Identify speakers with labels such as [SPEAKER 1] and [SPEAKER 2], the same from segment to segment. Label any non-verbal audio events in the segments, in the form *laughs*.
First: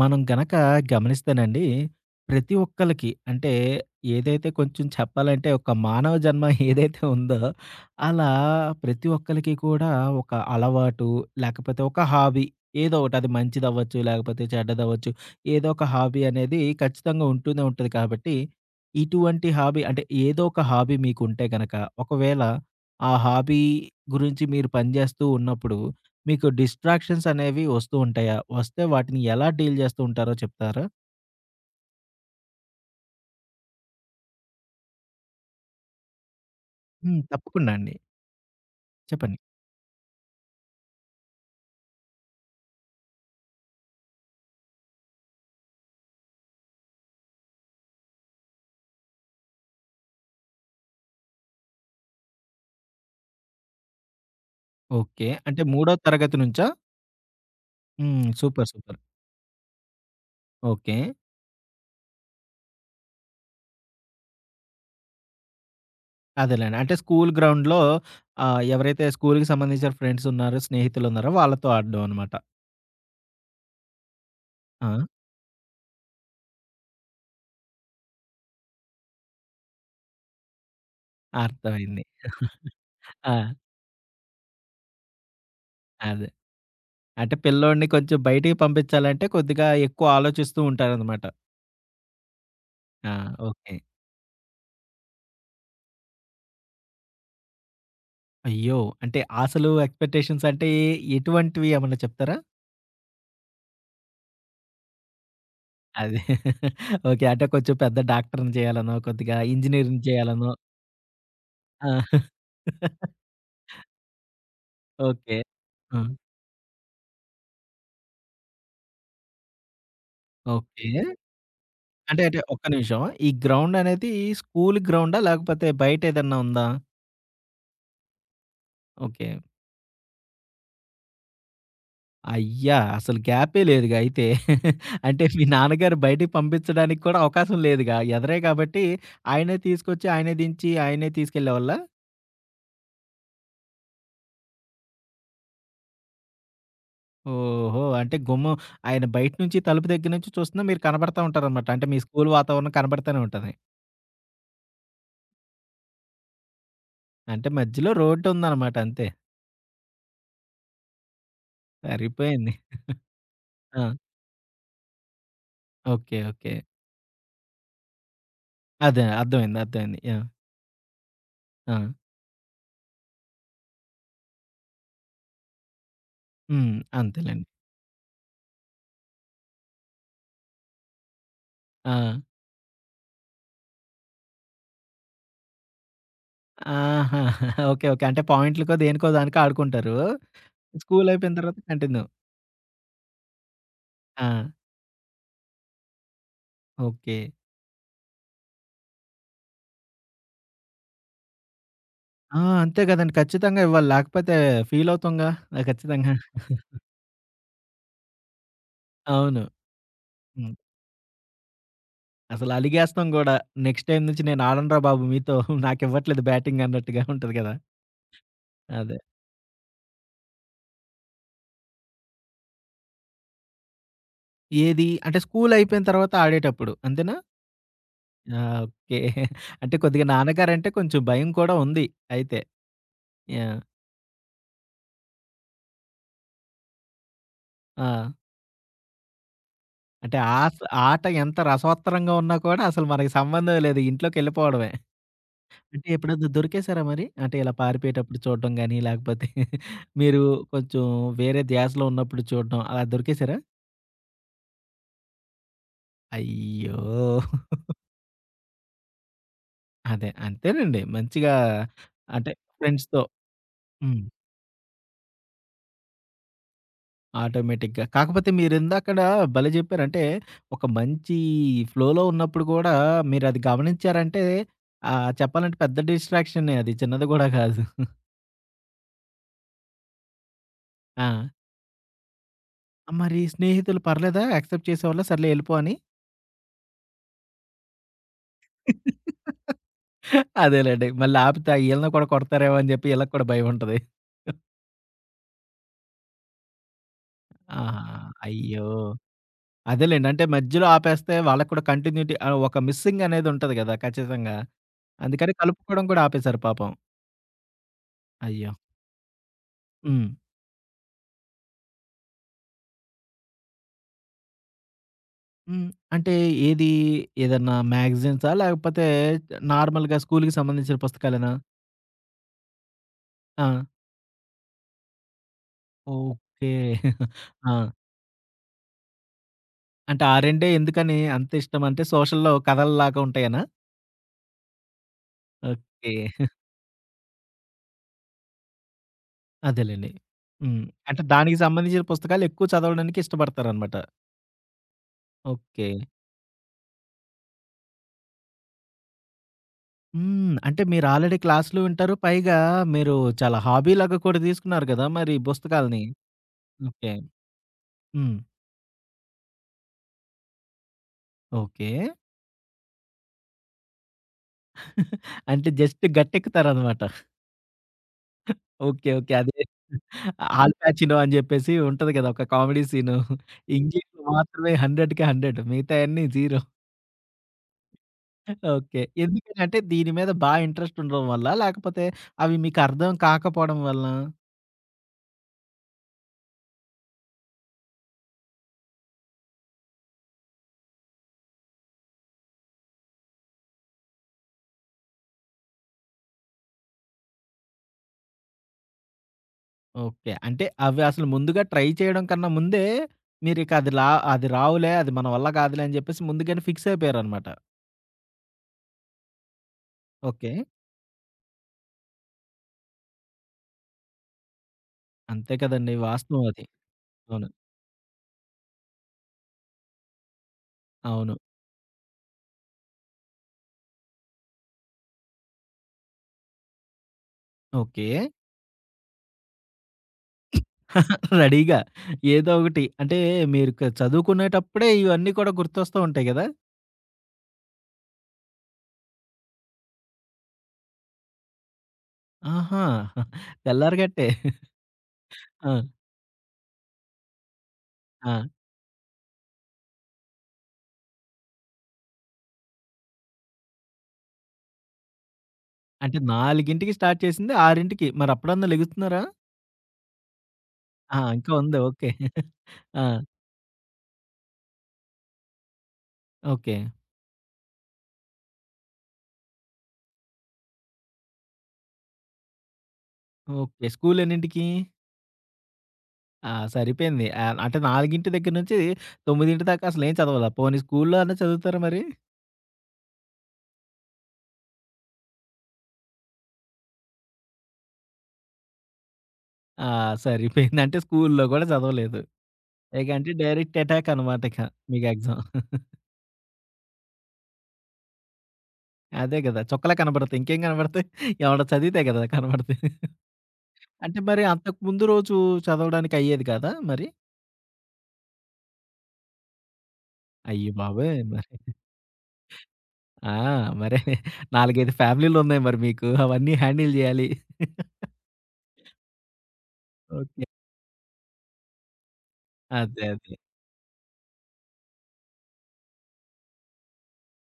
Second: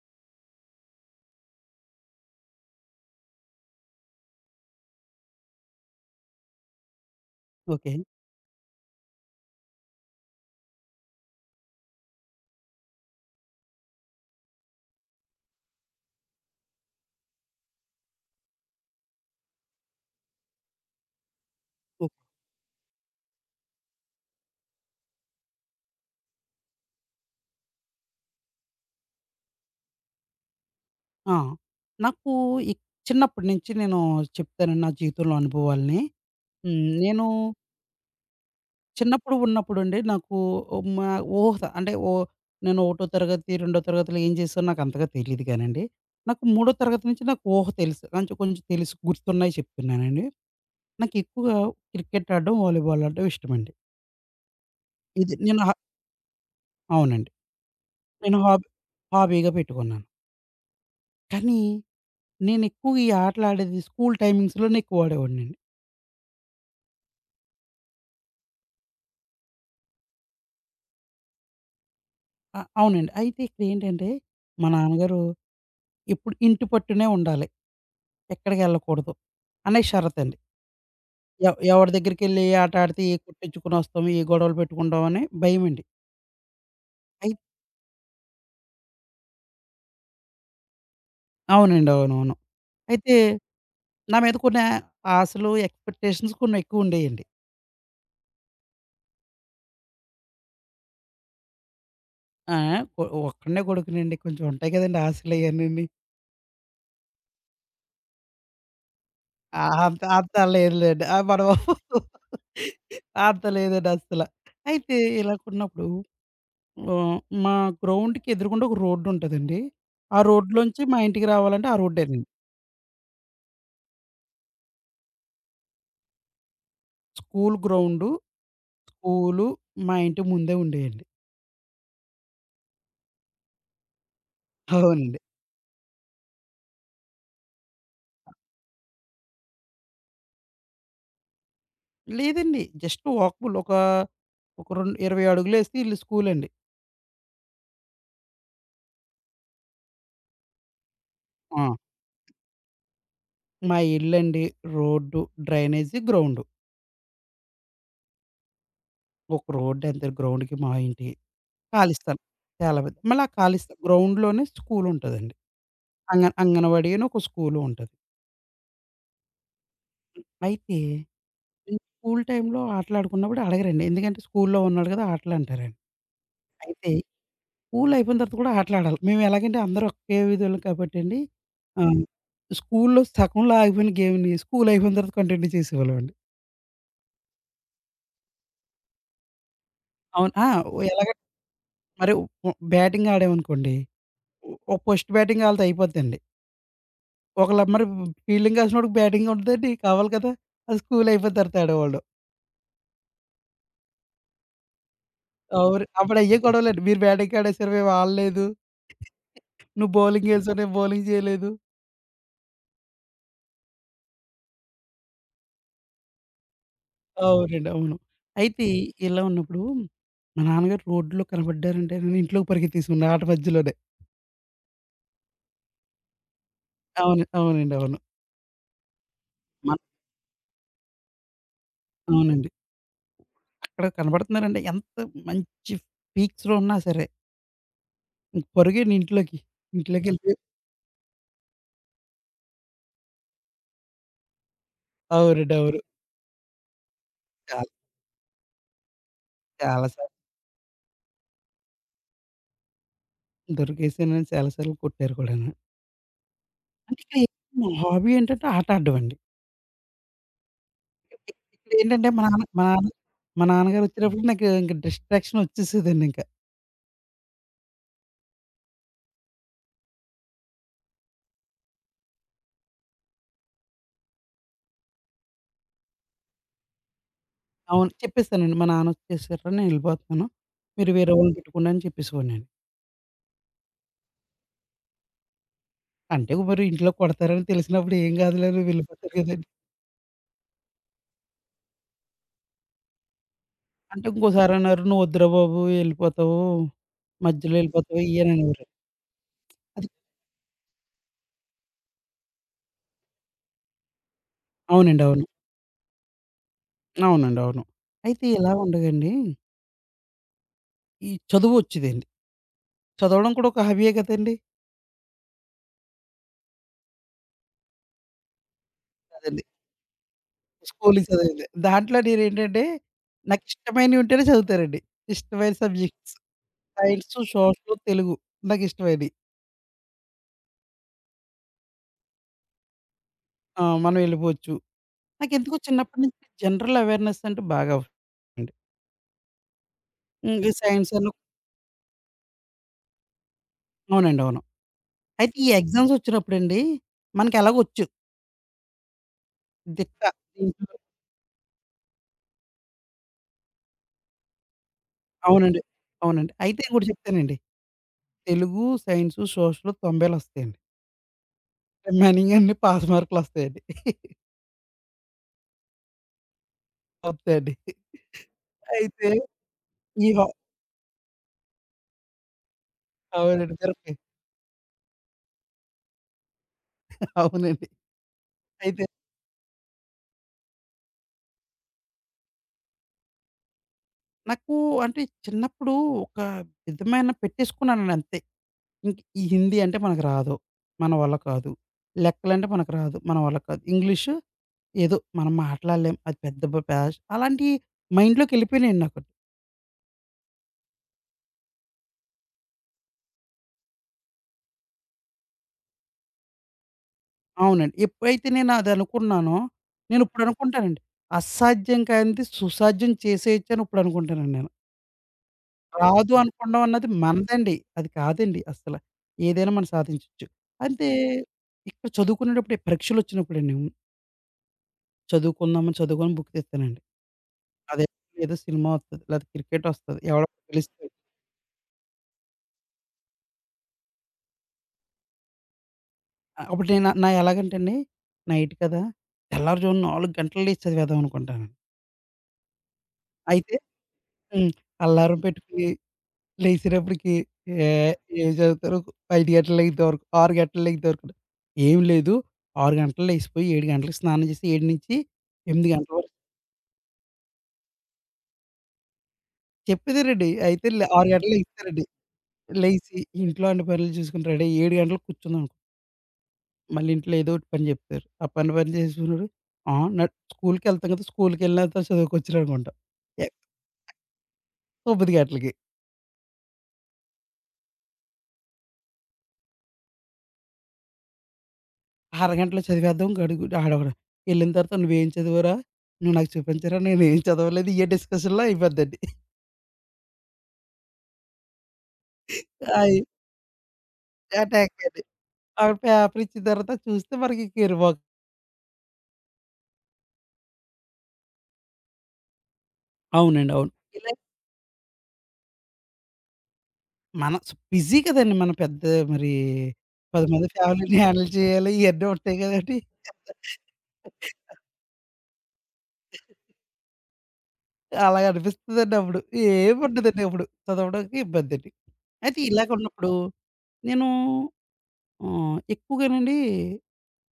[SPEAKER 1] మనం గనక గమనిస్తేనండి, ప్రతి ఒక్కళ్ళకి అంటే ఏదైతే కొంచెం చెప్పాలంటే ఒక మానవ జన్మ *laughs* ఏదైతే ఉందో,
[SPEAKER 2] ఓకే.
[SPEAKER 1] అలా ప్రతి ఒక్కళ్ళకి కూడా ఒక అలవాటు, లేకపోతే ఒక హాబీ ఏదో ఒకటి అది మంచిదవ్వచ్చు, లేకపోతే చెడ్డదవ్వచ్చు. ఏదో ఒక హాబీ అనేది ఖచ్చితంగా ఉంటూనే ఉంటది కాబట్టి, ఇటువంటి హాబీ అంటే ఏదో ఒక హాబీ మీకుంటే గనక,
[SPEAKER 2] ఓకే.
[SPEAKER 1] ఒకవేళ ఆ హాబీ గురించి మీరు పని చేస్తూ ఉన్నప్పుడు మీకు డిస్ట్రాక్షన్స్ అనేవి వస్తూ ఉంటాయా? వస్తే వాటిని ఎలా డీల్ చేస్తూ ఉంటారో చెప్తారా?
[SPEAKER 2] ఆ! నాకు ఇక్ చిన్నప్పటి నుంచి నేను చెప్తానండి నా జీవితంలో అనుభవాల్ని. హ్మ్.
[SPEAKER 1] హ్మ్.
[SPEAKER 2] నేను
[SPEAKER 1] తప్పకుండా అండి.
[SPEAKER 2] చిన్నప్పుడు
[SPEAKER 1] చెప్పండి.
[SPEAKER 2] ఉన్నప్పుడండి నాకు మా ఊహ అంటే నేను ఒకటో తరగతి, రెండో తరగతిలో ఏం చేశానో నాకు అంతగా తెలీదు కానండి. నాకు మూడో తరగతి నుంచి నాకు ఊహ తెలుసు. కొంచెం కొంచెం తెలుసు గుర్తున్నాయి చెప్తున్నానండి. నాకు ఎక్కువగా క్రికెట్ ఆడడం, వాలీబాల్ ఆడడం ఇష్టమండి.
[SPEAKER 1] ఓకే.
[SPEAKER 2] ఇది నేను
[SPEAKER 1] అంటే
[SPEAKER 2] హా
[SPEAKER 1] మూడో తరగతి నుంచా?
[SPEAKER 2] అవునండి.
[SPEAKER 1] హ్మ్.
[SPEAKER 2] నేను
[SPEAKER 1] సూపర్. సూపర్.
[SPEAKER 2] హాబీగా పెట్టుకున్నాను.
[SPEAKER 1] ఓకే.
[SPEAKER 2] కానీ నేను ఎక్కువ ఈ ఆటలు ఆడేది స్కూల్ టైమింగ్స్‌లోనే ఎక్కువ ఆడేవాడినండి.
[SPEAKER 1] అదేలేండి. అంటే స్కూల్ గ్రౌండ్‌లో ఎవరైతే స్కూల్‌కి సంబంధించిన ఫ్రెండ్స్ ఉన్నారో, స్నేహితులున్నారో వాళ్ళతో ఆడడం అనమాట.
[SPEAKER 2] ఆ! అవునండి. అయితే ఇక్కడేంటంటే, మా
[SPEAKER 1] ఆ!
[SPEAKER 2] నాన్నగారు ఎప్పుడు ఇంటి పట్టునే ఉండాలి. ఎక్కడికెళ్ళకూడదు అనే షరతండి. ఎవడి
[SPEAKER 1] అర్థమైంది.
[SPEAKER 2] దగ్గరికెళ్ళి ఆట ఆడితే ఏ
[SPEAKER 1] ఆ!
[SPEAKER 2] కొట్టించుకొనొస్తాం, ఏ గొడవలు పెట్టుకుంటాం అని భయమండి.
[SPEAKER 1] అదే.
[SPEAKER 2] అయి
[SPEAKER 1] అంటే పిల్లోడిని కొంచెం బయటికి పంపించాలంటే కొద్దిగా ఎక్కువ ఆలోచిస్తూ ఉంటారనమాట.
[SPEAKER 2] అవునండి. అవునవును.
[SPEAKER 1] ఆ!
[SPEAKER 2] అయితే
[SPEAKER 1] ఓకే.
[SPEAKER 2] నా మీద కొన్ని ఆశలు, ఎక్స్‌పెక్టేషన్స్ కొన్నెక్కువుండేయండి.
[SPEAKER 1] అయ్యో! అంటే ఆశలు, ఎక్స్‌పెక్టేషన్స్ అంటే ఎటువంటివి ఏమన్నా చెప్తారా?
[SPEAKER 2] ఆ! కొ ఒక్కడినే కొడుకునండి, కొంచెం ఉంటాయి కదండీ ఆశలయన్నీని.
[SPEAKER 1] అది. *laughs* ఓకే. అంటే కొంచెం పెద్ద డాక్టర్‌ని చేయాలనో, కొద్దిగా
[SPEAKER 2] ఆ!
[SPEAKER 1] ఇంజినీర్‌ని
[SPEAKER 2] అంత అంత
[SPEAKER 1] చేయాలనో
[SPEAKER 2] లేదు లేండి. ఆ! మన బాబు
[SPEAKER 1] ఆ! *laughs*
[SPEAKER 2] అంత లేదండి అస్సల. అయితే ఇలా
[SPEAKER 1] ఓకే.
[SPEAKER 2] కొన్నప్పుడు
[SPEAKER 1] ఆ!
[SPEAKER 2] ఓహ్! మా గ్రౌండ్‌కి ఎదురుగుండా ఒక రోడ్డుంటదండి. ఆ రోడ్లోంచి
[SPEAKER 1] ఓకే.
[SPEAKER 2] మా ఇంటికి రావాలంటే ఆ
[SPEAKER 1] అంటే
[SPEAKER 2] రోడ్డేనండి.
[SPEAKER 1] అంటే ఒక్క నిమిషం. ఈ గ్రౌండ్ అనేది స్కూల్ గ్రౌండా? లేకపోతే బయట ఏదన్నా ఉందా?
[SPEAKER 2] School ground,
[SPEAKER 1] okay.
[SPEAKER 2] స్కూలు మా ఇంటి ముందే ఉండేయండి.
[SPEAKER 1] అయ్యా! అసలు గ్యాపే లేదుగా అయితే. *laughs*
[SPEAKER 2] అవునండి.
[SPEAKER 1] అంటే మీ నాన్నగారు బయటికి పంపించడానికి కూడా అవకాశం లేదుగా. ఎదరే కాబట్టి ఆయనే తీసుకొచ్చి, ఆయనే దించి, ఆయనే తీసుకెళ్ళేవాళ్ళా?
[SPEAKER 2] లేదండి. జస్ట్ వాకబుల్ ఒక, ఒక రెండు 20 అడుగులేస్తే ఇల్లు స్కూలండి.
[SPEAKER 1] ఓహో! అంటే గుమ్మం ఆయన బయట నుంచి తలుపు దగ్గర నుంచి చూస్తున్నా మీరు కనపడతా
[SPEAKER 2] ఆ!
[SPEAKER 1] ఉంటారనమాట. అంటే మీ స్కూలు వాతావరణం కనపడతానే ఉంటది.
[SPEAKER 2] మా ఇల్లండి, రోడ్డు, డ్రైనేజీ, గ్రౌండు.
[SPEAKER 1] అంటే మధ్యలో రోడ్డుందనమాట అంతే.
[SPEAKER 2] ఒక రోడ్డంతే గ్రౌండ్‌కి మా ఇంటికి. ఖాళీ స్థలం.
[SPEAKER 1] సరిపోయింది.
[SPEAKER 2] చాలా పెద్ద మళ్ళీ ఆ ఖాళీ
[SPEAKER 1] ఆ!
[SPEAKER 2] గ్రౌండ్‌లోనే స్కూలుంటదండి.
[SPEAKER 1] ఓకే. ఓకే.
[SPEAKER 2] అంగన్‌వాడీ అని ఒక స్కూలు ఉంటది.
[SPEAKER 1] అదే అర్థమైంది. అర్థమైంది. యాహ్!
[SPEAKER 2] అయితే
[SPEAKER 1] ఆ!
[SPEAKER 2] ఇంక స్కూల్ టైమ్‌లో ఆటలాడుకున్నప్పుడు అడగరండి. ఎందుకంటే స్కూల్‌లో ఉన్నాడు కదా! ఆటలంటారండి.
[SPEAKER 1] హ్మ్.
[SPEAKER 2] అయితే
[SPEAKER 1] అంతేలెండి.
[SPEAKER 2] స్కూల్ అయిపోయిన తర్వాత కూడా ఆటలాడాలి. మేము ఎలాగంటే అందరూ ఒకే విధోళ్ళం కాబట్టండి,
[SPEAKER 1] ఆ!
[SPEAKER 2] ఆహ్, స్కూల్‌లో సగంలో ఆగిపోయిన గేమ్‌ని స్కూల్ అయిపోయిన తర్వాత కంటిన్యూ చేసేవాళ్ళమండి.
[SPEAKER 1] ఆహా! ఓకే. ఓకే. అంటే పాయింట్లకో దేనికో దానికో ఆడుకుంటారు.
[SPEAKER 2] అవును. ఆ! ఎలాగంటే
[SPEAKER 1] స్కూలయిపోయిన తర్వాత కంటిన్యూ.
[SPEAKER 2] మరి ఉ బ్యాటింగ్ ఆడామనుకోండి.
[SPEAKER 1] ఆ!
[SPEAKER 2] ఒ ఓ ఫస్ట్ బ్యాటింగ్ ఆళ్ళది అయిపోద్దండి.
[SPEAKER 1] ఓకే.
[SPEAKER 2] ఒకళ్ళ మరి ఫీల్డింగ్ ఏసినోడికి బ్యాటింగ్ ఉంటదండి. కావాలి కదా! అది స్కూల్ అయిపోయిన తర్వాత ఆడేవాళ్ళం.
[SPEAKER 1] ఆ! అంతే గదండీ. ఖచ్చితంగా ఇవ్వాలి. లేకపోతే ఫీలవుతాంగా.
[SPEAKER 2] అవును.
[SPEAKER 1] ఖచ్చితంగా.
[SPEAKER 2] అప్పుడు అయ్యే గొడవలండి. మీరు బ్యాటింగ్ ఆడేసారు, మేము ఆడలేదు.
[SPEAKER 1] అవును.
[SPEAKER 2] నువ్వు బౌలింగ్
[SPEAKER 1] హ్మ్.
[SPEAKER 2] ఏసావు, నేను బౌలింగ్ చేయలేదు.
[SPEAKER 1] అసలు అలిగేస్తాం గూడా. నెక్స్ట్ టైమ్ నుంచి నేను ఆడనురా బాబు మీతో. *laughs* నాకివ్వట్లేదు బ్యాటింగ్ అన్నట్టుగా ఉంటది గదా!
[SPEAKER 2] అవునండి. అవును. అయితే
[SPEAKER 1] అదే.
[SPEAKER 2] ఇలా ఉన్నప్పుడు మా నాన్నగారు రోడ్లో కనపడ్డారంటే నేను ఇంట్లోకి పరిగెత్తేసేవాడిని ఆట మధ్యలోనే.
[SPEAKER 1] ఏది అంటే స్కూల్ అయిపోయిన తర్వాత ఆడేటప్పుడు అంతేనా?
[SPEAKER 2] అవును. అవునండి. అవును.
[SPEAKER 1] ఆ! ఓకే. *laughs* అంటే
[SPEAKER 2] మన
[SPEAKER 1] కొద్దిగా నాన్నగారంటే కొంచెం భయం కూడా ఉంది అయితే.
[SPEAKER 2] అవునండి.
[SPEAKER 1] యాహ్!
[SPEAKER 2] అక్కడ కనపడుతున్నారంటే ఎంత మంచి పీక్స్‌లో ఉన్నా సరే
[SPEAKER 1] ఆ!
[SPEAKER 2] ఇంక పరుగేండి ఇంట్లోకి.
[SPEAKER 1] అంటే
[SPEAKER 2] ఇంట్లోకెళ్తే
[SPEAKER 1] ఆస్ ఆట ఎంత రసవత్తరంగా ఉన్నా కూడా అసలు మనకి సంబంధం లేదు. ఇంట్లోకెళ్ళిపోవడమే.
[SPEAKER 2] అవునండి. అవును.
[SPEAKER 1] అంటే ఎప్పుడైనా దొరికేసారా మరి? అంటే ఇలా
[SPEAKER 2] చాలా
[SPEAKER 1] పారిపోయేటప్పుడు చూడడం గాని, లేకపోతే *laughs*
[SPEAKER 2] చాలా సార్లు
[SPEAKER 1] మీరు కొంచెం వేరే ధ్యాసలో ఉన్నప్పుడు చూడడం అలా దొరికేసారా?
[SPEAKER 2] దొరికేసానని చాలా సార్లు కొట్టారు కూడాను. అంటే
[SPEAKER 1] అయ్యో!
[SPEAKER 2] ఇక్కడ నా హాబీ ఏంటంటే ఆట ఆడడమండి.
[SPEAKER 1] అదే. అంతేనండి. మంచిగా
[SPEAKER 2] ఇక్కడేంటంటే మా
[SPEAKER 1] అంటే
[SPEAKER 2] నాన్న మా నాన్న
[SPEAKER 1] ఫ్రెండ్స్‌తో
[SPEAKER 2] మా నాన్నగారు
[SPEAKER 1] హ్మ్.
[SPEAKER 2] వచ్చేటప్పుడు నాకు ఇంక డిస్ట్రాక్షన్ వచ్చేసేదండి ఇంక.
[SPEAKER 1] ఆటోమేటిక్‌గా. కాకపోతే మీరిందాకడ భలే జెప్పారు. అంటే ఒక మంచి ఫ్లోలో ఉన్నప్పుడు గూడా మీరది గమనించారంటే చెప్పాలంటే పెద్ద డిస్ట్రాక్షనే అది. చిన్నది గూడా గాదు.
[SPEAKER 2] అవును. చెప్పేసానండి. మా నాన్నొచ్చేసారు. నేనెళ్ళిపోతున్నాను. మీరు
[SPEAKER 1] ఆ!
[SPEAKER 2] వేరే వాళ్ళని పెట్టుకోండి అని చెప్పేసేవాడినండి.
[SPEAKER 1] మరి స్నేహితులు పర్లేదా? యాక్సెప్ట్ చేసేవాళ్ళా? సర్లే ఎళ్ళిపో అని?
[SPEAKER 2] అంటే మరి ఇంట్లో కొడతారని తెలిసినప్పుడు ఏం కాదులే నువ్వెళ్ళిపోతారు కదండీ.
[SPEAKER 1] అదేలెండి. మళ్ళీ ఆపితే ఈళ్ళని కూడా కొడతారేమో అని జెప్పి ఈళ్ళకి కూడా భయముంటది.
[SPEAKER 2] అంటే ఇంకోసారన్నారు, "నువ్వు వద్దురా బాబు, యెళ్ళిపోతావు. మధ్యలో
[SPEAKER 1] ఆహా!
[SPEAKER 2] యెళ్ళిపోతావు" ఇయ్యి అని
[SPEAKER 1] అయ్యో!
[SPEAKER 2] అనేవారు. అది
[SPEAKER 1] అదేలెండి. అంటే మధ్యలో ఆపేస్తే వాళ్ళకి కూడా కంటిన్యూటీ ఒక మిస్సింగ్ అనేది ఉంటది గదా! ఖచ్చితంగా.
[SPEAKER 2] అవునండి. అవును.
[SPEAKER 1] అందుకని కలుపుకోవడం కూడా ఆపేశారు పాపం.
[SPEAKER 2] అవునండి. అవును. అయితే
[SPEAKER 1] అయ్యో!
[SPEAKER 2] ఇలా ఉండగండి,
[SPEAKER 1] హ్మ్.
[SPEAKER 2] ఈ చదువొచ్చేదండి. చదవడం కూడా ఒక హాబీయే కదండీ!
[SPEAKER 1] హ్మ్. అంటే ఏది? ఏదన్నా మ్యాగజైన్సా? లేకపోతే
[SPEAKER 2] అదండి.
[SPEAKER 1] నార్మల్‌గా స్కూలుకి సంబంధించిన
[SPEAKER 2] స్కూలుకి
[SPEAKER 1] పుస్తకాలేనా?
[SPEAKER 2] చదివింది. దాంట్లో నేనేంటంటే,
[SPEAKER 1] ఆ!
[SPEAKER 2] నాకిష్టమైనవి ఉంటేనే చదువుతానండి. ఇష్టమైన సబ్జెక్ట్స్
[SPEAKER 1] ఓకే.
[SPEAKER 2] సైన్స్,
[SPEAKER 1] *laughs* ఆ!
[SPEAKER 2] సోషల్, తెలుగు నాకిష్టమైనయి.
[SPEAKER 1] అంటే ఆ రెండే ఎందుకని అంత ఇష్టం? అంటే సోషల్‌లో కథల్లాగా ఉంటాయనా?
[SPEAKER 2] ఆ! మనం వెళ్ళిపోవచ్చు. నాకెందుకో
[SPEAKER 1] ఓకే.
[SPEAKER 2] చిన్నప్పటి నుంచి జనరల్ అవేర్‌నెస్ అంటే బాగా అండి.
[SPEAKER 1] అదేలెండి.
[SPEAKER 2] ఇంక
[SPEAKER 1] హ్మ్.
[SPEAKER 2] సైన్స్
[SPEAKER 1] అంటే
[SPEAKER 2] అను
[SPEAKER 1] దానికి సంబంధించిన పుస్తకాలు ఎక్కువ చదవడానికి ఇష్టపడతారనమాట.
[SPEAKER 2] అవునండి. అవును. అయితే ఈ
[SPEAKER 1] ఓకే.
[SPEAKER 2] ఎగ్జామ్స్ వచ్చినప్పుడండి మనకి ఎలాగొచ్చు దిట్ట
[SPEAKER 1] హ్మ్. అంటే
[SPEAKER 2] దీంట్లో
[SPEAKER 1] మీరు ఆల్రెడీ క్లాసులు వింటారు. పైగా మీరు చాలా హాబీలాగా కూడా తీసుకున్నారు గదా! మరి
[SPEAKER 2] అవునండి.
[SPEAKER 1] పుస్తకాల్ని.
[SPEAKER 2] అవునండి. అయితే ఇంకోటి
[SPEAKER 1] ఓకే.
[SPEAKER 2] చెప్తానండి.
[SPEAKER 1] హ్మ్.
[SPEAKER 2] తెలుగు, సైన్స్, సోషల్ 90లు వస్తాయండి.
[SPEAKER 1] ఓకే.
[SPEAKER 2] రిమైనింగ్ అన్ని పాస్ మార్కులొస్తాయండి.
[SPEAKER 1] అంటే జస్ట్ గట్టెక్కుతారనమాట.
[SPEAKER 2] వస్తాయండి. వస్తాయండి.
[SPEAKER 1] ఓకే.
[SPEAKER 2] అయితే
[SPEAKER 1] ఓకే. అదే
[SPEAKER 2] ఈ హా
[SPEAKER 1] ఆల్ పాచినో అని జెప్పేసి ఉంటది గదా! ఒక కామెడీ సీను.
[SPEAKER 2] అవునండి. కరెక్టే.
[SPEAKER 1] ఇంగ్లీష్‌లో మాత్రమే 100కి 100 మిగతాయన్నీ 0.
[SPEAKER 2] అవునండి.
[SPEAKER 1] ఓకే.
[SPEAKER 2] అయితే
[SPEAKER 1] ఎందుకని అంటే దీని మీద ఇంట్రెస్ట్ ఉండడం వల్లా? లేకపోతే అవి మీకు అర్థం కాకపోవడం వలనా?
[SPEAKER 2] నాకు అంటే చిన్నప్పుడు ఒక విధమైన పెట్టేసుకున్నానండి అంతే. ఇంక ఈ హిందీ అంటే మనకు రాదు. మన వల్ల కాదు. లెక్కలంటే మనకు రాదు. మన వల్ల కాదు. ఇంగ్లీషు ఏదో మనం మాట్లాడలేం. అది పెద్ద భాష, అలాంటియి మైండ్‌లోకెళ్ళిపోయినాయండి నాకు.
[SPEAKER 1] ఓకే. అంటే అవి అసలు ముందుగా ట్రై చేయడం కన్నా ముందే, మీరిక అది రావులే, అది మన వల్ల కాదులే అని చెప్పేసి ముందుగానే ఫిక్స్ అయిపోయారనమాట.
[SPEAKER 2] అవునండి. ఎప్పుడైతే నేను అది అనుకున్నానో, నేనిప్పుడు
[SPEAKER 1] ఓకే.
[SPEAKER 2] అనుకుంటానండి. అసాధ్యం కానిది సుసాధ్యం చేసేయొచ్చని ఇప్పుడనుకుంటానండి నేను.
[SPEAKER 1] అంతే కదండీ!
[SPEAKER 2] రాదు
[SPEAKER 1] వాస్తవం అది.
[SPEAKER 2] అనుకోడం అన్నది
[SPEAKER 1] అవును.
[SPEAKER 2] మనదండి. అది కాదండి అస్సల. ఏదైనా మనం సాధించొచ్చు. అంతే.
[SPEAKER 1] అవును.
[SPEAKER 2] ఇక్కడ చదువుకునేటప్పుడే పరీక్షలొచ్చినప్పుడండి చదువుకుందామని చదువుకొని బుక్ తెస్తానండి. అదే
[SPEAKER 1] ఓకే.
[SPEAKER 2] ఏదో సినిమా వస్తది. లేతే క్రికెటొస్తది. ఎవడో గెలుస్తాడు.
[SPEAKER 1] *laughs* రెడీగా ఏదో ఒకటి అంటే మీరు చదువుకునేటప్పుడే ఇవన్నీ కూడా గుర్తొస్తూ ఉంటాయి గదా!
[SPEAKER 2] ఆహ్, అప్పుడు నేను నా ఎలాగంటే అండి, నైట్ కదా! తెల్లారుజామున 4 గంటలకు లేచి చదివేద్దాం అనుకుంటానండి.
[SPEAKER 1] ఆహా! *laughs*
[SPEAKER 2] అయితే
[SPEAKER 1] తెల్లారగట్టే.
[SPEAKER 2] హ్మ్. అల్లారం
[SPEAKER 1] ఆ!
[SPEAKER 2] పెట్టుకొని లేసినప్పటికి ఏ
[SPEAKER 1] ఆ!
[SPEAKER 2] ఏం చదువుతారు? 5 గంటలు లెగితే వరకు, 6 గంటలు లెగితే వరకు ఏం లేదు. 6 గంటలు లేసిపోయి 7 గంటలకు స్నానం చేసి 7-8 గంటల
[SPEAKER 1] అంటే
[SPEAKER 2] వరకు
[SPEAKER 1] 4:00కి స్టార్ట్ చేసింది 6:00కి మరి అప్పుడన్నా లెగుతున్నారా?
[SPEAKER 2] చెప్పేదేనండి. అయితే
[SPEAKER 1] ఆ!
[SPEAKER 2] 6 గంటలకు
[SPEAKER 1] ఇంకా ఉంది.
[SPEAKER 2] లెగిస్తానండి.
[SPEAKER 1] ఓకే. *laughs* ఆ!
[SPEAKER 2] లేసి ఇంట్లో అన్ని పనులు చూసుకొని రెడీ అయ్యి 7 గంటలకు కూర్చున్నాం.
[SPEAKER 1] ఓకే.
[SPEAKER 2] మళ్ళీ ఇంట్లో ఏదో ఒకటి పని చెప్తారు. ఆ పని పని చేసుకున్నాడు. ఆ! న స్కూల్‌కెళ్తాం కదా! స్కూల్‌కెళ్ళిన తర్వాత చదువుకొచ్చాడనుకుంటాం. ఎ
[SPEAKER 1] ఓకే. స్కూల్ ఎన్నింటికి?
[SPEAKER 2] 9 గంటలకి.
[SPEAKER 1] ఆ! సరిపోయింది. అంటే 4:00 దగ్గర నుంచి 9:00 దాకా అసలేం చదవలా. పోనీ స్కూల్లో అన్నా చదువుతారా మరి?
[SPEAKER 2] అరగంటలో చదివేద్దాం గడుగు ఆడెవడు ఎళ్ళిన తర్వాత "నువ్వేం చదివావురా? నువ్వు నాకు చూపించరా? నేనేం చదవలేదు" ఇయే డిస్కషన్‌లో అయిపోద్దండి.
[SPEAKER 1] ఆ! సరిపోయింది. అంటే స్కూల్లో గూడా చదవలేదు. ఇక
[SPEAKER 2] అయి
[SPEAKER 1] అంటే డైరెక్ట్ అటాక్ అనమాట ఇక
[SPEAKER 2] అటాక్
[SPEAKER 1] మీకు
[SPEAKER 2] అండి.
[SPEAKER 1] ఎగ్జామ్.
[SPEAKER 2] ఆవిడ పేపర్ ఇచ్చిన తర్వాత చూస్తే మనకి కేర్ బాక్.
[SPEAKER 1] అదే గదా! చుక్కలే కనబడతాయి. ఇంకేం కనబడతాయి? ఏమన్నా చదివితే గదా! కనబడతాయి.
[SPEAKER 2] అవునండి. అవును.
[SPEAKER 1] అంటే
[SPEAKER 2] ఇలా
[SPEAKER 1] మరి అంతకు ముందు రోజు చదవడానికి అయ్యేది కాదా మరి?
[SPEAKER 2] మనం బిజీ కదండీ! మనం పెద్ద మరి 10 మంది
[SPEAKER 1] అయ్య
[SPEAKER 2] ఫ్యామిలీని
[SPEAKER 1] బాబోయ్!
[SPEAKER 2] హ్యాండిల్
[SPEAKER 1] మరి
[SPEAKER 2] చేయాలి. ఇయన్నీ ఉంటాయి కదండీ!
[SPEAKER 1] ఆ! మరే 4, 5 ఫ్యామిలీలున్నాయి మరి మీకు. అవన్నీ హ్యాండిల్ జేయాలి.
[SPEAKER 2] అలాగ అనిపిస్తదండి అప్పుడు. ఏముండదండి
[SPEAKER 1] ఓకే.
[SPEAKER 2] అప్పుడు. చదవడానికి ఇబ్బందండి. అయితే ఇలాగ
[SPEAKER 1] అదే.
[SPEAKER 2] ఉన్నప్పుడు
[SPEAKER 1] అదే.
[SPEAKER 2] నేను ఆహ్, ఎక్కువగానండి,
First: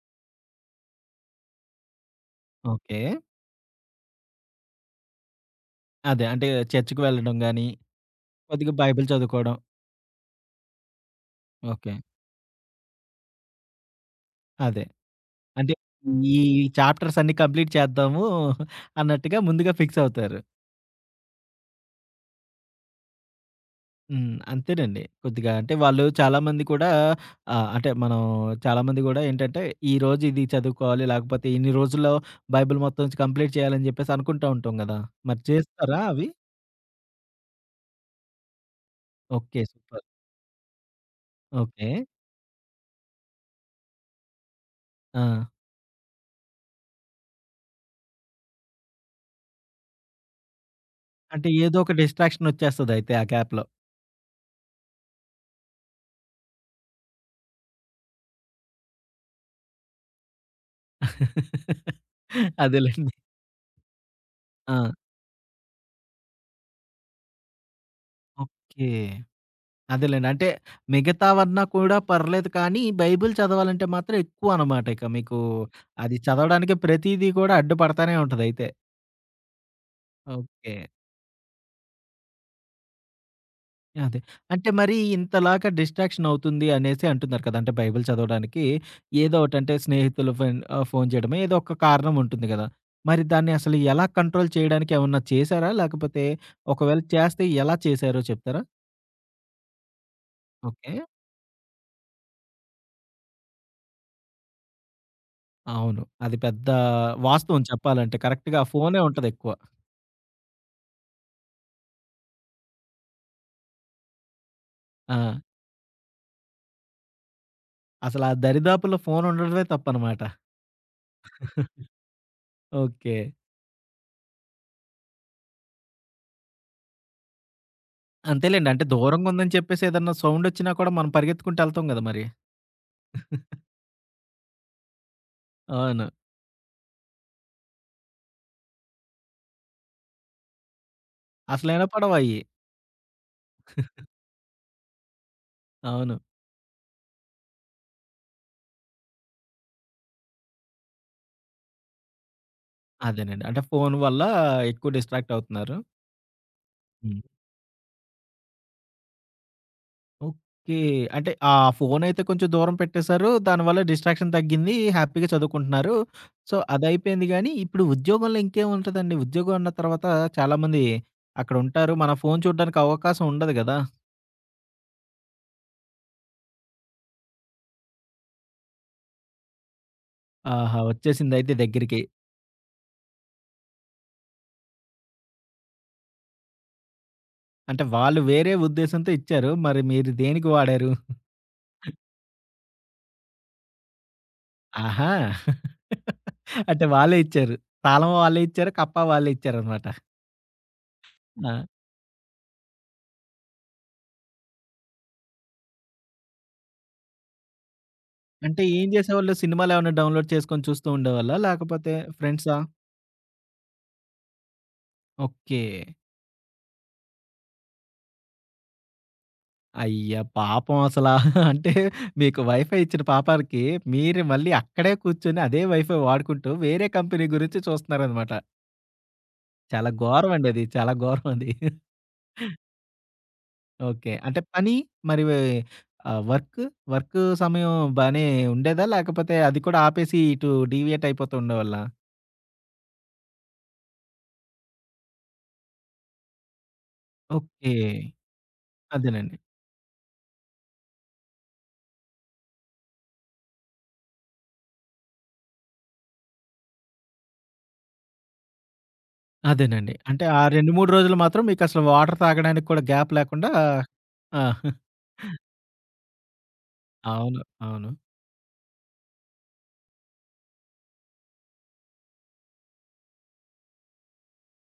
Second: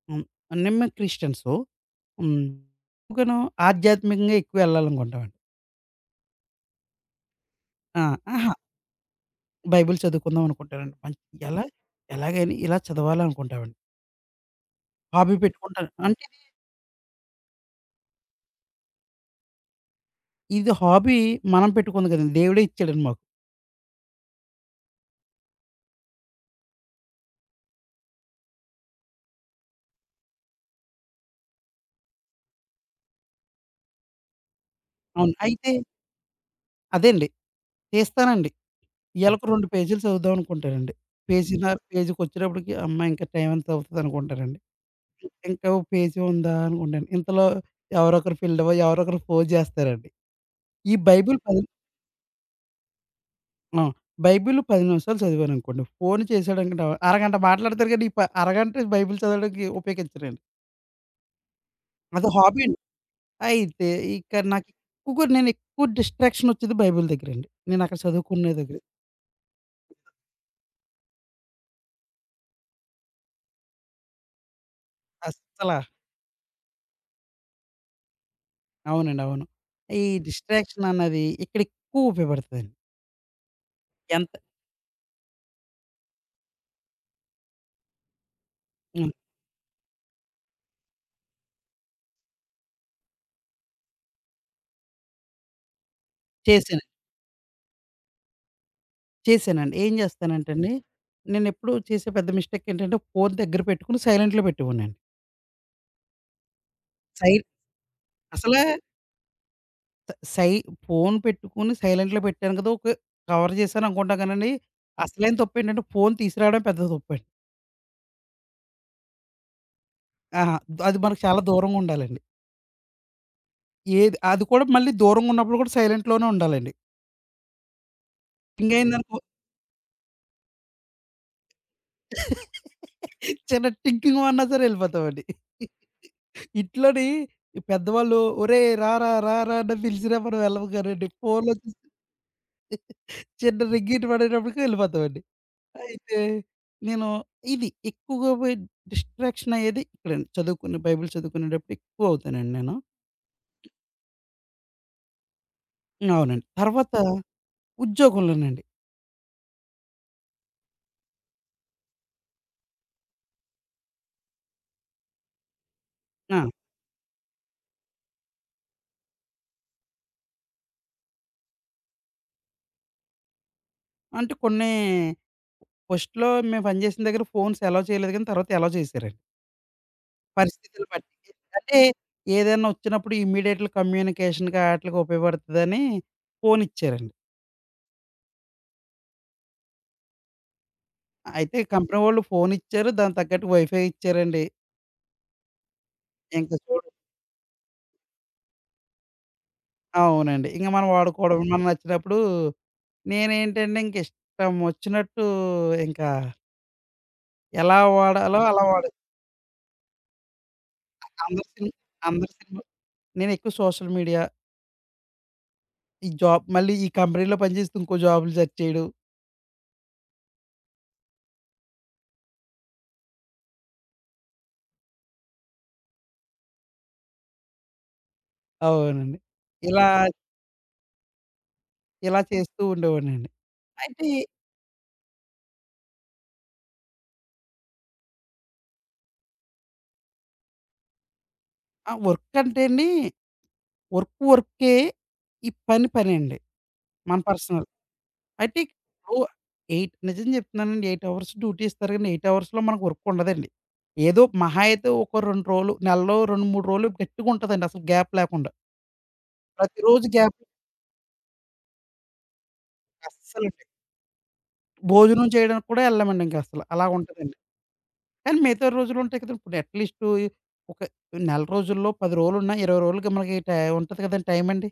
[SPEAKER 2] హ్మ్. నేను క్రిస్టియన్సు. హ్మ్.
[SPEAKER 1] ఓకే.
[SPEAKER 2] ఎక్కువగాను ఆధ్యాత్మికంగా ఎక్కువ ఎళ్ళాలనుకుంటామండి.
[SPEAKER 1] అదే. అంటే చర్చ్‌కి వెళ్ళడం గాని
[SPEAKER 2] ఆ! అహా!
[SPEAKER 1] కొద్దిగా బైబిల్ చదువుకోవడం.
[SPEAKER 2] బైబిల్ చదువుకుందాం అనుకుంటానండి. మంచి ఎలా
[SPEAKER 1] ఓకే.
[SPEAKER 2] ఎలాగైనా ఇలా చదవాలనుకుంటామండి.
[SPEAKER 1] అదే.
[SPEAKER 2] హాబీ
[SPEAKER 1] అంటే
[SPEAKER 2] పెట్టుకుంటాను. అంటే
[SPEAKER 1] ఈ చాప్టర్స్ అన్నీ కంప్లీట్ చేద్దాము అన్నట్టుగా ముందుగా ఫిక్స్ అవుతారు.
[SPEAKER 2] ఇది హాబీ మనం పెట్టుకుంది కదండీ! దేవుడే ఇచ్చాడండి మాకు.
[SPEAKER 1] హ్మ్. అంతేనండి. కొద్దిగా అంటే వాళ్ళు చాలామంది కూడా అంటే మనం చాలామంది గూడా ఏంటంటే ఈరోజు ఇది చదువుకోవాలి. లేకపోతే ఇన్ని రోజుల్లో బైబిల్ మొత్తం కంప్లీట్ చేయాలని జెప్పేసి అనుకుంటా ఉంటాం గదా!
[SPEAKER 2] అవును.
[SPEAKER 1] మరి
[SPEAKER 2] అయితే
[SPEAKER 1] చేస్తారా అవి?
[SPEAKER 2] అదే అండి. చేస్తానండి. ఈళ్ళకి
[SPEAKER 1] ఓకే.
[SPEAKER 2] 2 పేజీలు
[SPEAKER 1] సూపర్.
[SPEAKER 2] చదువుదాం అనుకుంటారండి. పేజీన్నర
[SPEAKER 1] ఓకే.
[SPEAKER 2] పేజీకొచ్చేటప్పటికి అమ్మ! ఇంకా టైం ఎంత అవుతదనుకుంటారండి.
[SPEAKER 1] ఆ!
[SPEAKER 2] ఇంకా ఓ పేజీ ఉందా అనుకుంటాను. ఇంతలో ఎవరొకరు ఫీల్డవ్వ, ఎవరొకరు ఫోను చేస్తారండి. ఈ బైబిల్
[SPEAKER 1] అంటే
[SPEAKER 2] పది
[SPEAKER 1] ఏదో ఒక డిస్ట్రాక్షన్ ఒచ్చేస్తదయితే ఆ గ్యాప్‌లో.
[SPEAKER 2] ఆ! బైబిల్ 10 నిమిషాలు చదివాననుకోండి, ఫోను చేశాడనుకోండి ఆవ అరగంట మాట్లాడతారు కానీ, ఈ ప అరగంట బైబిల్ చదవడానికి ఉపయోగించరండి. అది హాబీ అండి.
[SPEAKER 1] అదేలెండి.
[SPEAKER 2] అయితే ఇక్కడ నాకు
[SPEAKER 1] ఆ!
[SPEAKER 2] ఎక్కువగా నేనెక్కువ డిస్ట్రాక్షన్ వచ్చేది బైబిల్ దగ్గరండి. నేనక్కడ చదువుకునే దగ్గర.
[SPEAKER 1] ఓకే. అదేలేండి. అంటే మిగతావన్నా కూడా పర్లేదు కానీ, బైబిల్ చదవాలంటే మాత్రం ఎక్కువనమాట ఇక మీకు.
[SPEAKER 2] అస్సల
[SPEAKER 1] అది చదవడానికి ప్రతీదీ కూడా అడ్డుపడతానే ఉంటదయితే.
[SPEAKER 2] అవునండి. అవును. ఈ
[SPEAKER 1] ఓకే.
[SPEAKER 2] డిస్ట్రాక్షన్ అన్నది ఇక్కడ ఎక్కువ ఉపయోగపడతదండి.
[SPEAKER 1] అదే.
[SPEAKER 2] ఎంత
[SPEAKER 1] అంటే మరి ఇంతలాగా డిస్ట్రాక్షన్ అవుతుంది అనేసి అంటున్నారు కదా! అంటే బైబిల్ చదవడానికి
[SPEAKER 2] హ్మ్.
[SPEAKER 1] ఏదో ఒకటంటే స్నేహితులు ఫోను చేయడమో ఏదో ఒక కారణం ఉంటుంది గదా! మరి దాన్ని అసలు ఎలా కంట్రోల్ చేయడానికి ఏమన్నా చేశారా? లేకపోతే
[SPEAKER 2] చేశాను.
[SPEAKER 1] ఒకవేళ చేస్తే ఎలా చేశారో చెప్తారా?
[SPEAKER 2] చేశానండి. ఏం చేస్తానంటే అండి,
[SPEAKER 1] ఓకే.
[SPEAKER 2] నేనెప్పుడు చేసే పెద్ద మిస్టేక్ ఏంటంటే ఫోను దగ్గర పెట్టుకొని సైలెంట్‌లో పెట్టేవాడినండి.
[SPEAKER 1] అవును. అది పెద్ద
[SPEAKER 2] సై
[SPEAKER 1] వాస్తవం చెప్పాలంటే. కరెక్ట్‌గా
[SPEAKER 2] అసలా
[SPEAKER 1] ఆ ఫోనే ఉంటదెక్కువ.
[SPEAKER 2] స సై ఫోను పెట్టుకొని సైలెంట్‌లో పెట్టాను కదా! ఓకే. కవర్ చేశాను అనుకుంటాం కానండి, అసలైన
[SPEAKER 1] ఆ!
[SPEAKER 2] తప్పేంటంటే ఫోను తీసుకురావడమే పెద్ద తప్పండి.
[SPEAKER 1] అసలా దరిదాపుల్లో ఫోను ఉండడమే తప్పనమాట.
[SPEAKER 2] ఆహా! అది మనకు చాలా దూరంగుండాలండి.
[SPEAKER 1] ఓకే.
[SPEAKER 2] ఏది అది కూడా మళ్ళీ దూరంగున్నప్పుడు కూడా సైలెంట్‌లోనే
[SPEAKER 1] అంతేలెండి. అంటే
[SPEAKER 2] ఉండాలండి.
[SPEAKER 1] దూరంగా ఉందని చెప్పేసి ఏదన్నా సౌండొచ్చినా కూడా మనం పరిగెత్తుకుంటూ ఎళ్తాం గదా! మరి.
[SPEAKER 2] చిన్న టింకింగ్ మన్నా సరే ఎళ్ళిపోతామండి.
[SPEAKER 1] అవును.
[SPEAKER 2] ఇంట్లోని ఈ పెద్దవాళ్ళు "ఒరేయ్! రారా, రారా" అని పిలిసినా మనం వెళ్ళము కానండి. ఫోన్‌లో
[SPEAKER 1] అసలు
[SPEAKER 2] చూసి
[SPEAKER 1] వినపడవయ్యి.
[SPEAKER 2] చిన్న రింగీట్ పడేటప్పటికి వెళ్ళిపోతామండి.
[SPEAKER 1] అవును.
[SPEAKER 2] అయితే నేను ఇది ఎక్కువగా పోయి డిస్ట్రాక్షన్ అయ్యేది ఇక్కడండి. బైబిల్ చదువుకునేటప్పుడు ఎక్కువ అవుతానండి నేను.
[SPEAKER 1] అదేనండి. అంటే ఫోను వల్ల ఎక్కువ డిస్ట్రాక్ట్ అవుతున్నారు.
[SPEAKER 2] అవునండి. తర్వాత
[SPEAKER 1] హ్మ్.
[SPEAKER 2] ఉద్యోగంలోనండి.
[SPEAKER 1] ఓకే. అంటే ఆ ఫోనయితే కొంచెం దూరం పెట్టేశారు. దానివల్ల డిస్ట్రాక్షన్ తగ్గింది. హ్యాపీగా చదువుకుంటున్నారు.
[SPEAKER 2] ఆ!
[SPEAKER 1] సో, అదయిపోయింది గానీ, ఇప్పుడు ఉద్యోగంలో ఇంకేముంటదండి? ఉద్యోగం అన్న తర్వాత చాలామంది అక్కడుంటారు. మన ఫోను చూడడానికి అవకాశం ఉండదు గదా!
[SPEAKER 2] అంటే కొన్ని ఫస్ట్‌లో మేము పనిచేసిన దగ్గర ఫోన్స్ అలౌ చేయలేదు గానీ తర్వాత అలౌ చేశారండి.
[SPEAKER 1] ఆహా!
[SPEAKER 2] పరిస్థితులు బట్టి.
[SPEAKER 1] వచ్చేసిందయితే
[SPEAKER 2] అంటే
[SPEAKER 1] దగ్గరికి.
[SPEAKER 2] ఏదైనా ఒచ్చినప్పుడు ఇమ్మీడియేట్‌లీ కమ్యూనికేషన్‌కి ఆటిలకి ఉపయోగపడతదని ఫోనిచ్చారండి.
[SPEAKER 1] అంటే వాళ్ళు వేరే ఉద్దేశంతో ఇచ్చారు. మరి మీరు దేనికి వాడారు?
[SPEAKER 2] అయితే కంపెనీ వాళ్ళు ఫోనిచ్చారు. దానికి తగ్గట్టు వైఫై ఇచ్చారండి.
[SPEAKER 1] ఆహా!
[SPEAKER 2] ఇంక
[SPEAKER 1] అంటే
[SPEAKER 2] చూడు
[SPEAKER 1] వాళ్ళే ఇచ్చారు. తాళం వాళ్ళే ఇచ్చారు. కప్పా వాళ్ళే ఇచ్చారనమాట.
[SPEAKER 2] అవునండి. ఇంక మనం వాడుకోవడం
[SPEAKER 1] ఆ!
[SPEAKER 2] మనం నచ్చినప్పుడు నేనేంటంటే ఇంక ఇష్టం ఒచ్చినట్టు ఇంకా ఎలా వాడాలో
[SPEAKER 1] అంటే
[SPEAKER 2] అలా
[SPEAKER 1] ఏం
[SPEAKER 2] వాడే
[SPEAKER 1] చేసేవాళ్ళు? సినిమాలేమన్నా డౌన్‌లోడ్ చేసుకొని చూస్తూ ఉండేవాళ్ళా?
[SPEAKER 2] అందరి సిమ్
[SPEAKER 1] లేకపోతే
[SPEAKER 2] అందరి
[SPEAKER 1] ఫ్రెండ్సా?
[SPEAKER 2] సిమ్ నేనెక్కువ సోషల్ మీడియా,
[SPEAKER 1] ఓకే.
[SPEAKER 2] ఈ జాబ్ మళ్ళీ ఈ కంపెనీలో పనిచేస్తూ ఇంకో జాబ్‌లు సెర్చ్ చేయడం.
[SPEAKER 1] అయ్య పాపం అసలా. అంటే మీకు వైఫై ఇచ్చిన పాపానికి మీరు మళ్ళీ అక్కడే కూర్చొని అదే వైఫై వాడుకుంటూ వేరే కంపెనీ గురించి చూస్తున్నారనమాట.
[SPEAKER 2] అవునండి. ఇలా
[SPEAKER 1] చాలా ఘోరమండి అది. చాలా ఘోరమది.
[SPEAKER 2] ఇలా చేస్తూ ఉండేవాడినండి. అయితే
[SPEAKER 1] ఓకే. అంటే పని మరి వే వర్క్, వర్క్ సమయం బానే ఉండేదా? లేకపోతే అది కూడా ఆపేసి ఇటు డీవియేట్ అయిపోతూ ఉండేవాళ్ళా?
[SPEAKER 2] ఆ! వర్క్ అంటే అండి, వర్క్ వర్కే. ఈ పని పనే అండి. మన పర్సనల్.
[SPEAKER 1] ఓకే.
[SPEAKER 2] అయితే ఇప్పుడు
[SPEAKER 1] అదేనండి.
[SPEAKER 2] 8 నిజం చెప్తున్నానండి, 8 అవర్స్ డ్యూటీ ఇస్తారు కానీ 8 అవర్స్‌లో మనకు వర్క్ ఉండదండి. ఏదో మహా అయితే ఒక 2 రోజులు, నెలలో 2, 3 రోజులు గట్టిగా ఉంటదండి అసలు గ్యాప్ లేకుండా.
[SPEAKER 1] అదేనండి.
[SPEAKER 2] ప్రతిరోజు
[SPEAKER 1] అంటే
[SPEAKER 2] గ్యాప్
[SPEAKER 1] ఆ 2, 3 రోజులు మాత్రం మీకసలు వాటర్ తాగడానికి కూడా గ్యాప్ లేకుండా
[SPEAKER 2] అస్సలండి.
[SPEAKER 1] ఆ!
[SPEAKER 2] భోజనం చేయడానికి కూడా వెళ్ళమండి ఇంక అసలు. అలా ఉంటదండి.
[SPEAKER 1] అవును. అవును.
[SPEAKER 2] కానీ మిగతా రోజులు ఉంటాయి కదండీ. ఇప్పుడు అట్‌లీస్ట్ ఒక నెల రోజుల్లో 10 రోజులున్నా 20 రోజులకి మనకి ఉంటది కదండీ టైమ్ అండి.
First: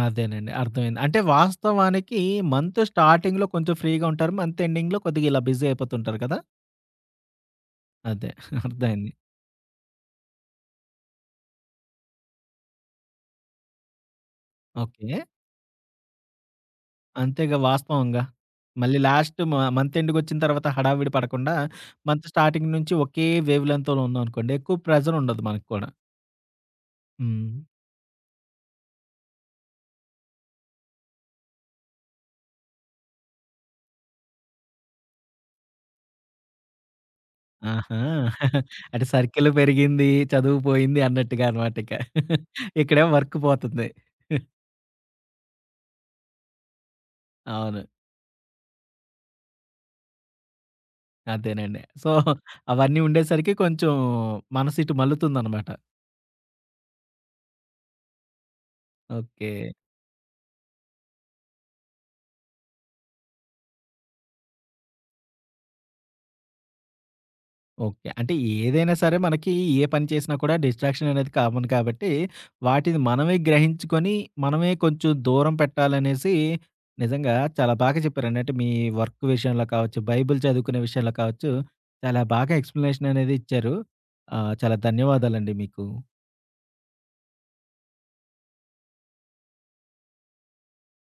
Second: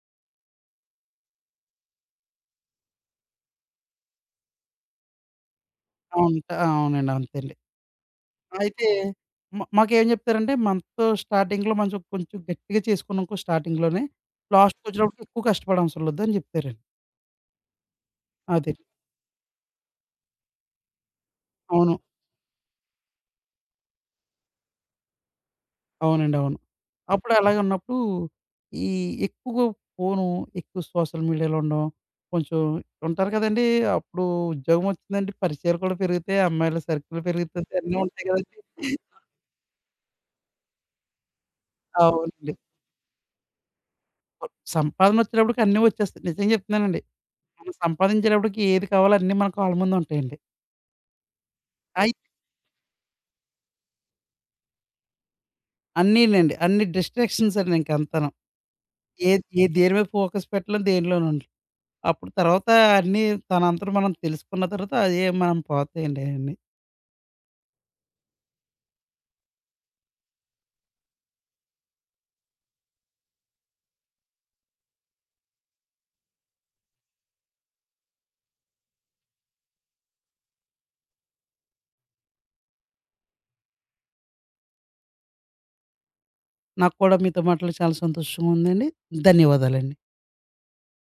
[SPEAKER 1] అదేనండి. అర్థమైంది. అంటే వాస్తవానికి మంత్ స్టార్టింగ్‌లో కొంచెం ఫ్రీగా ఉంటారు. మంత్ ఎండింగ్‌లో కొద్దిగా ఇలా బిజీ
[SPEAKER 2] ఆ!
[SPEAKER 1] అయిపోతుంటారు కదా!
[SPEAKER 2] అవునండి. అంతే అండి.
[SPEAKER 1] అదే.
[SPEAKER 2] అయితే
[SPEAKER 1] అర్థమైంది.
[SPEAKER 2] మాకేం జెప్తారంటే మంత్ స్టార్టింగ్‌లో మంచి కొంచెం గట్టిగా చేసుకున్నాంకో స్టార్టింగ్‌లోనే
[SPEAKER 1] ఓకే.
[SPEAKER 2] లాస్ట్‌కొచ్చినప్పటికి ఎక్కువ కష్టపడనవసరం లేదు అని జెప్తారండి.
[SPEAKER 1] అంతేగా వాస్తవంగా.
[SPEAKER 2] అదే.
[SPEAKER 1] మళ్ళీ లాస్ట్ మంత్ ఎండ్‌కొచ్చిన తర్వాత హడావిడి పడకుండా,
[SPEAKER 2] అవును.
[SPEAKER 1] మంత్ స్టార్టింగ్ నుంచి ఒకే వేవ్ లెంగ్త్‌లో ఉన్నామనుకోండి, ఎక్కువ ప్రెజర్ ఉండదు మనకు కూడా.
[SPEAKER 2] అవునండి. అవును. అప్పుడు
[SPEAKER 1] హ్మ్.
[SPEAKER 2] అలాగే ఉన్నప్పుడు ఈ ఎక్కువగా ఫోను, ఎక్కువ సోషల్ మీడియాలో ఉండడం, కొంచెం ఉంటారు కదండీ! అప్పుడు ఉద్యోగం వచ్చిందంటే పరిచయాలు కూడా పెరుగుతాయి. అమ్మాయిల సర్కిల్ పెరుగుతది. అన్నీ
[SPEAKER 1] ఆహా!
[SPEAKER 2] ఉంటాయి గదండీ!
[SPEAKER 1] *laughs* అంటే సర్కిల్ పెరిగింది, చదువు పోయింది అన్నట్టుగా అనమాట ఇక.
[SPEAKER 2] అవునండి.
[SPEAKER 1] *laughs* ఇక్కడేమో వర్క్ పోతుంది. *laughs*
[SPEAKER 2] సంపాదన వచ్చేటప్పటికి అన్నీ వచ్చేస్తాయి. నిజం జెప్తున్నానండి. మనం
[SPEAKER 1] అవును.
[SPEAKER 2] సంపాదించేటప్పటికి ఏది కావాలో అన్నీ మన కాళ్ళ ముందుంటాయండి.
[SPEAKER 1] అదేనండి. సో,
[SPEAKER 2] అయి
[SPEAKER 1] అవన్నీ ఉండేసరికి కొంచెం మనసిటు మల్లుతుందనమాట.
[SPEAKER 2] అన్నీనండి. అన్ని డిస్ట్రాక్షన్స్ అండి ఇంకంతాను. ఏది
[SPEAKER 1] ఓకే.
[SPEAKER 2] ఏ ఏ దేని మీద ఫోకస్ పెట్టలేం, దేనిలోను ఉండలేం. అప్పుడు తర్వాత అన్నీ తనంతట మనం తెలుసుకున్న తర్వాత అయ్యే మనం పోతాయండి అయన్నీ.
[SPEAKER 1] ఓకే. అంటే ఏదైనా సరే మనకి ఏ పని చేసినా కూడా డిస్ట్రాక్షన్ అనేది కామన్ కాబట్టి, వాటిని మనమే గ్రహించుకొని, మనమే కొంచెం దూరం పెట్టాలనేసి నిజంగా చాలా బాగా చెప్పారండి. అంటే మీ వర్క్ విషయంలో కావచ్చు, బైబిల్ చదువుకునే విషయంలో కావచ్చు, చాలా బాగా ఎక్స్‌ప్లనేషన్ అనేది ఇచ్చారు. చాలా ధన్యవాదాలండి మీకు.
[SPEAKER 2] నాకు కూడా మీతో మాట్లాడి చాలా సంతోషంగా ఉందండి. ధన్యవాదాలండి.